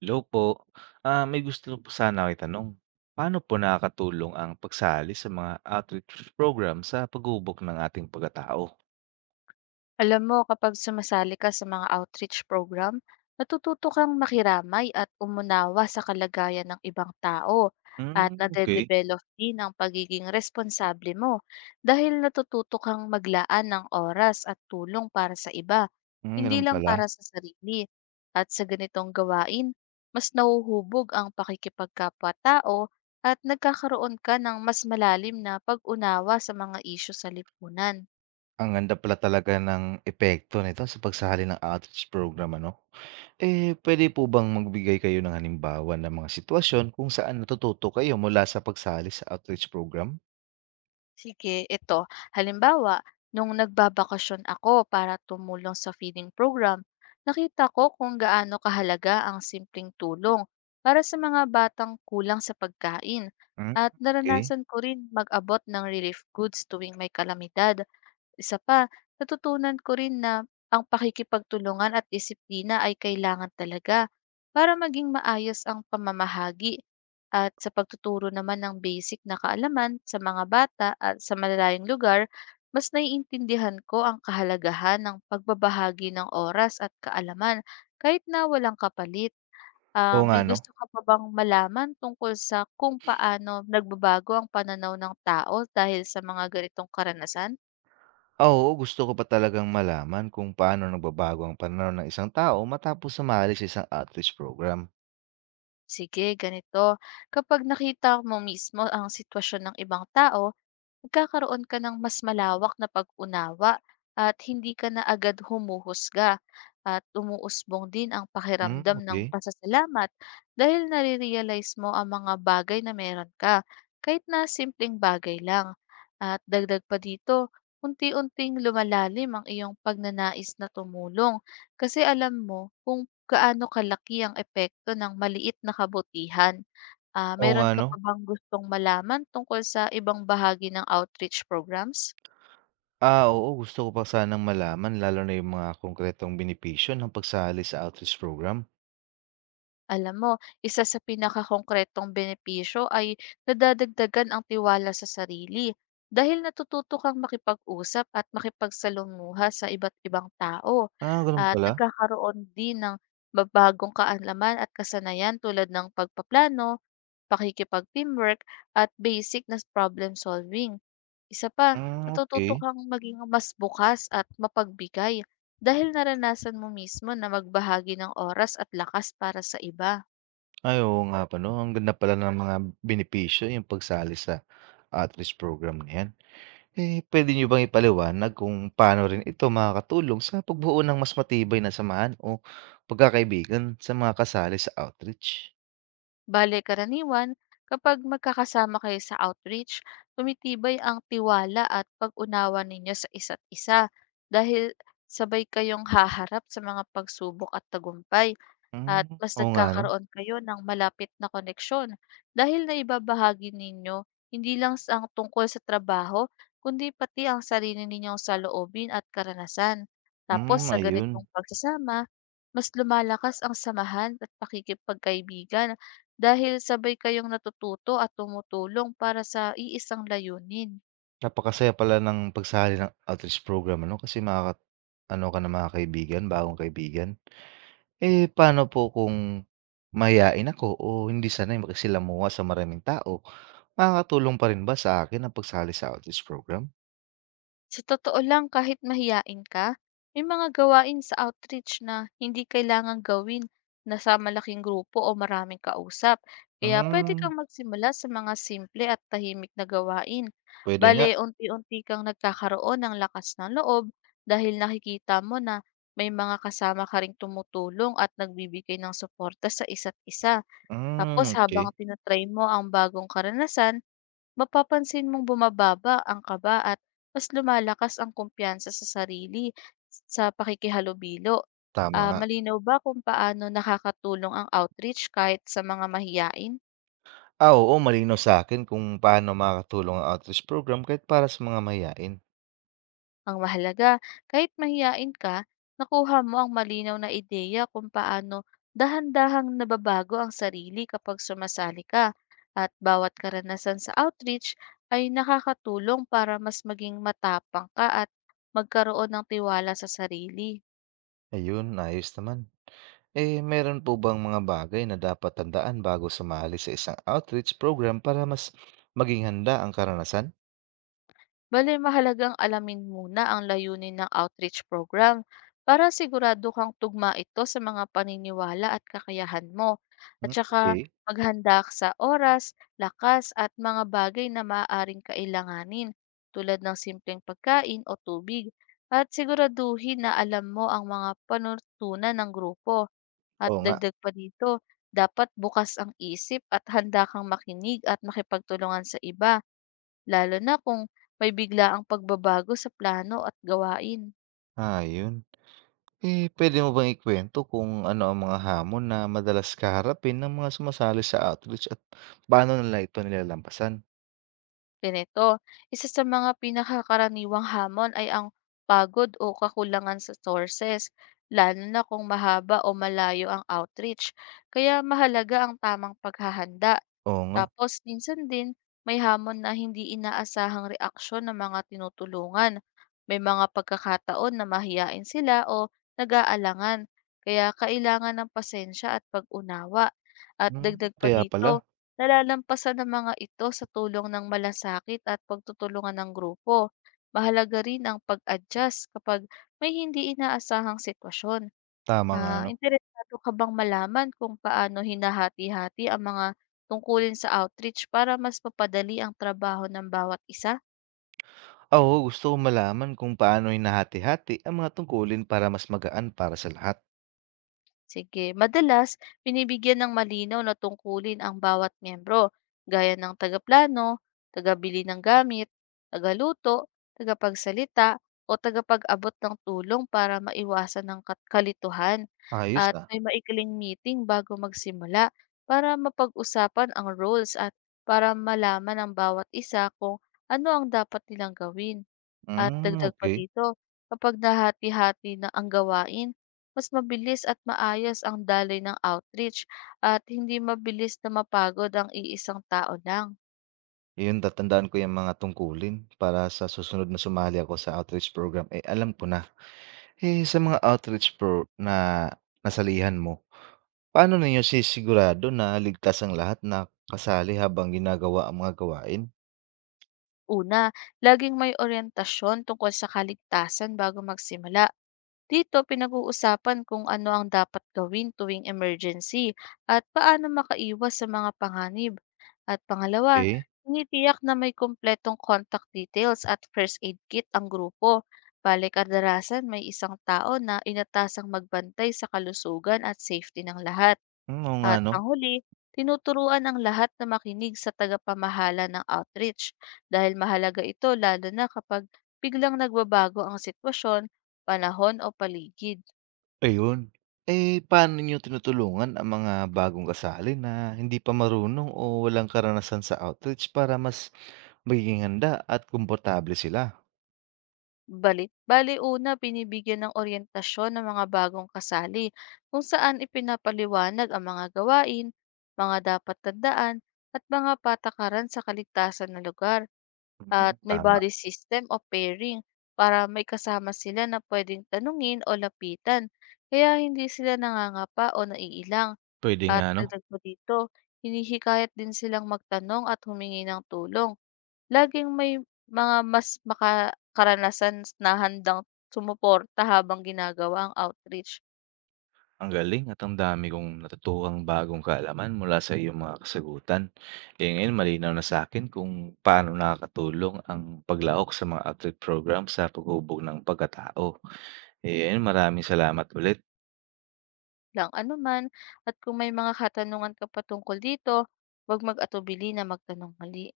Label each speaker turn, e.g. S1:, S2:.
S1: Hello po. May gusto po sana ako itanong. Paano po nakakatulong ang pagsali sa mga outreach program sa pagubok ng ating pagkatao?
S2: Alam mo, kapag sumasali ka sa mga outreach program, natututo kang makiramay at umunawa sa kalagayan ng ibang tao, at
S1: Hmm, okey.
S2: nade-develop din ang pagiging responsable mo dahil natututo kang maglaan ng oras at tulong para sa iba,
S1: Hmm,
S2: hindi
S1: gano'n
S2: lang
S1: pala.
S2: para sa sarili. At sa ganitong gawain, mas nauhubog ang pakikipagkapwa-tao at nagkakaroon ka ng mas malalim na pag-unawa sa mga isyu sa lipunan.
S1: Ang ganda pala talaga ng epekto nito sa pagsali ng outreach program ano? Eh, puwede po bang magbigay kayo ng halimbawa ng mga sitwasyon kung saan natututo kayo mula sa pagsali sa outreach program?
S2: Sige, ito. Halimbawa, nung nagbabakasyon ako para tumulong sa feeding program, nakita ko kung gaano kahalaga ang simpleng tulong para sa mga batang kulang sa pagkain.
S1: Hmm,
S2: At
S1: okey.
S2: naranasan ko rin mag-abot ng relief goods tuwing may kalamidad. Isa pa, natutunan ko rin na ang pakikipagtulungan at disiplina ay kailangan talaga para maging maayos ang pamamahagi. At sa pagtuturo naman ng basic na kaalaman sa mga bata at sa malalayong lugar, mas naiintindihan ko ang kahalagahan ng pagbabahagi ng oras at kaalaman kahit na walang kapalit. Ah,
S1: Oo nga
S2: may
S1: 'no?
S2: gusto ka pa bang malaman tungkol sa kung paano nagbabago ang pananaw ng tao dahil sa mga ganitong karanasan?
S1: Oo, gusto ko pa talagang malaman kung paano nagbabago ang pananaw ng isang tao matapos sumali sa isang outreach program.
S2: Sige, ganito. Kapag nakita mo mismo ang sitwasyon ng ibang tao, magkakaroon ka ng mas malawak na pag-unawa at hindi ka na agad humuhusga, at umuusbong din ang
S1: Hmm,
S2: pakiramdam ng
S1: okey.
S2: pasasalamat dahil nare-realize mo ang mga bagay na meron ka, kahit na simpleng bagay lang. At dagdag pa dito, unti-unting lumalalim ang iyong pagnanais na tumulong kasi alam mo kung gaano kalaki ang epekto ng maliit na kabutihan. Ah,
S1: Oo nga
S2: meron ka
S1: 'no?
S2: pa bang gustong malaman tungkol sa ibang bahagi ng outreach programs?
S1: Oo, gusto ko pa sanang malaman lalo na yung mga konkretong benepisyo ng pagsali sa outreach program.
S2: Alam mo, isa sa pinakakongkretong benepisyo ay nadadagdagan ang tiwala sa sarili dahil natututo kang makipag-usap at makipagsalamuha sa iba't ibang tao.
S1: Ah, gano'n
S2: At
S1: pala?
S2: nagkakaroon din ng mabagong kaalaman at kasanayan tulad ng pagpaplano, pakikipag-teamwork, at basic na problem solving. Isa pa,
S1: Hmm,
S2: natututo
S1: okey.
S2: kang maging mas bukas at mapagbigay dahil naranasan mo mismo na magbahagi ng oras at lakas para sa iba.
S1: Ay, oo nga pa 'no, ang ganda pala ng mga benepisyo yung pagsali sa outreach program na 'yan. Eh, puwede niyo bang ipaliwanag kung paano rin ito makakatulong sa pagbuo ng mas matibay na samahan o pagkakaibigan sa mga kasali sa outreach?
S2: Bale karaniwan, kapag magkakasama kayo sa outreach, tumitibay ang tiwala at pag-unawa ninyo sa isa't isa dahil sabay kayong haharap sa mga pagsubok at tagumpay.
S1: Hmm,
S2: At mas
S1: oo nga 'no?
S2: nagkakaroon kayo ng malapit na koneksyon dahil naibabahagi ninyo hindi lang sa ang tungkol sa trabaho, kundi pati ang sarili ninyong saloobin at karanasan. Tapos
S1: Hmm,
S2: sa
S1: ayun.
S2: ganitong pagsasama, mas lumalakas ang samahan at pakikipagkaibigan dahil sabay kayong natututo at tumutulong para sa iisang layunin.
S1: Napakasaya pala ng pagsali ng outreach program ano, kasi makaka-ano ka ng mga kaibigan, bagong kaibigan. Eh, paano po kung mahiyain ako o hindi sanay makisalamuha sa maraming tao, makakatulong pa rin ba sa akin ang pagsali sa outreach program?
S2: Sa totoo lang, kahit mahiyain ka, may mga gawain sa outreach na hindi kailangang gawin na sa malaking grupo o maraming kausap. Kaya pwede
S1: Hmm,
S2: kang magsimula sa mga simple at tahimik na gawain.
S1: puwede nga.
S2: Bale, unti-unti kang nagkakaroon ng lakas ng loob dahil nakikita mo na may mga kasama ka ring tumutulong at nagbibigay ng suporta sa isa't isa.
S1: Hmm,
S2: Tapos, habang
S1: okay.
S2: tinatry mo ang bagong karanasan, mapapansin mong bumababa ang kaba at mas lumalakas ang kumpiyansa sa sarili sa pakikihalubilo.
S1: Tama
S2: Ah,
S1: nga.
S2: malinaw ba kung paano nakakatulong ang outreach kahit sa mga mahiyain?
S1: Oo, malinaw sa akin kung paano makakatulong ang outreach program kahit para sa mga mahiyain.
S2: Ang mahalaga, kahit mahiyain ka, nakuha mo ang malinaw na ideya kung paano dahan-dahang nababago ang sarili kapag sumasali ka. At bawat karanasan sa outreach ay nakakatulong para mas maging matapang ka at magkaroon ng tiwala sa sarili.
S1: Ayun, ayos naman. Eh, meron po bang mga bagay na dapat tandaan bago sumali sa isang outreach program para mas maging handa ang karanasan?
S2: Bale, mahalagang alamin muna ang layunin ng outreach program para sigurado kang tugma ito sa mga paniniwala at kakayahan mo. At
S1: Hmm,
S2: saka
S1: okey.
S2: maghanda ka sa oras, lakas at mga bagay na maaaring kailanganin tulad ng simpleng pagkain o tubig, at siguraduhin na alam mo ang mga panuntunan ng grupo. At
S1: Oo nga,
S2: dagdag pa dito, dapat bukas ang isip at handa kang makinig at makipagtulungan sa iba, lalo na kung may biglaang pagbabago sa plano at gawain.
S1: ayun. Eh, pwede mo bang ikwento kung ano ang mga hamon na madalas kaharapin ng mga sumasali sa outreach at paano nila ito nilalampasan?
S2: Ganito, isa sa mga pinakakaraniwang hamon ay ang pagod o kakulangan sa sources, lalo na kung mahaba o malayo ang outreach. Kaya mahalaga ang tamang paghahanda.
S1: Oo nga,
S2: Tapos minsan din may hamon na hindi inaasahang reaksyon ng mga tinutulungan. May mga pagkakataon na mahiyain sila o nag-aalangan. Kaya kailangan ng pasensya at pag-unawa. At
S1: hmm,
S2: dagdag pa
S1: kaya
S2: dito,
S1: pala.
S2: nalalampasan ng mga ito sa tulong ng malasakit at pagtutulungan ng grupo. Mahalaga rin ang pag-adjust kapag may hindi inaasahang sitwasyon.
S1: Tama nga
S2: Ah,
S1: 'no.
S2: interesado ka bang malaman kung paano hinahati-hati ang mga tungkulin sa outreach para mas mapadali ang trabaho ng bawat isa?
S1: Oo, gusto kong malaman kung paano hinahati-hati ang mga tungkulin para mas magaan para sa lahat.
S2: Sige. Madalas, binibigyan ng malinaw na tungkulin ang bawat miyembro, gaya ng tagaplano, tagabili ng gamit, tagaluto, tagapagsalita, o tagapag-abot ng tulong para maiwasan ng kalituhan.
S1: Ayos,
S2: At
S1: ah.
S2: may maikling meeting bago magsimula para mapag-usapan ang roles at para malaman ng bawat isa kung ano ang dapat nilang gawin. At
S1: Hmm,
S2: dagdag pa
S1: okey.
S2: dito, kapag nahati-hati na ang gawain, mas mabilis at maayos ang daloy ng outreach, at hindi mabilis na mapagod ang iisang tao lang.
S1: Ayun, tatandaan ko yung mga tungkulin para sa susunod na sumali ako sa outreach program, eh, alam ko na. Eh, sa mga outreach pro na nasalihan mo, paano ninyo sinisigurado na ligtas ang lahat na kasali habang ginagawa ang mga gawain?
S2: Una, laging may orientasyon tungkol sa kaligtasan bago magsimula. Dito pinag-uusapan kung ano ang dapat gawin tuwing emergency at paano makaiwas sa mga panganib. At pangalawa,
S1: Okay.
S2: tinitiyak na may kumpletong contact details at first aid kit ang grupo. Balik, kadalasan may isang tao na inatasang magbantay sa kalusugan at safety ng lahat.
S1: Hmm, oo nga
S2: At
S1: 'no.
S2: panghuli, tinuturuan ang lahat na makinig sa tagapamahala ng outreach dahil mahalaga ito, lalo na kapag biglang nagbabago ang sitwasyon, panahon o paligid.
S1: Ayun. Eh, paano niyo tinutulungan ang mga bagong kasali na hindi pa marunong o walang karanasan sa outreach para mas magiging handa at komportable sila?
S2: Bale una, binibigyan ng oryentasyon ng mga bagong kasali kung saan ipinapaliwanag ang mga gawain, mga dapat tandaan at mga patakaran sa kaligtasan na lugar. At
S1: Mm,
S2: may
S1: tama.
S2: body system o pairing para may kasama sila na pwedeng tanungin o lapitan, kaya hindi sila nangangapa o naiilang.
S1: Puwede
S2: At
S1: nga 'no?
S2: dagdag pa dito, hinihikayat din silang magtanong at humingi ng tulong. Laging may mga mas makakaranasan na handang sumuporta habang ginagawa ang outreach.
S1: Ang galing at ang dami kong natutuhang bagong kaalaman mula sa iyong mga kasagutan. Eh, ngayon malinaw na sa akin kung paano nakakatulong ang paglaok sa mga outreach program sa paghubog ng pagkatao. Eh, ayun maraming salamat ulit.
S2: Lang anuman, at kung may mga katanungan ka pa dito, 'wag mag-atubili na magtanong muli.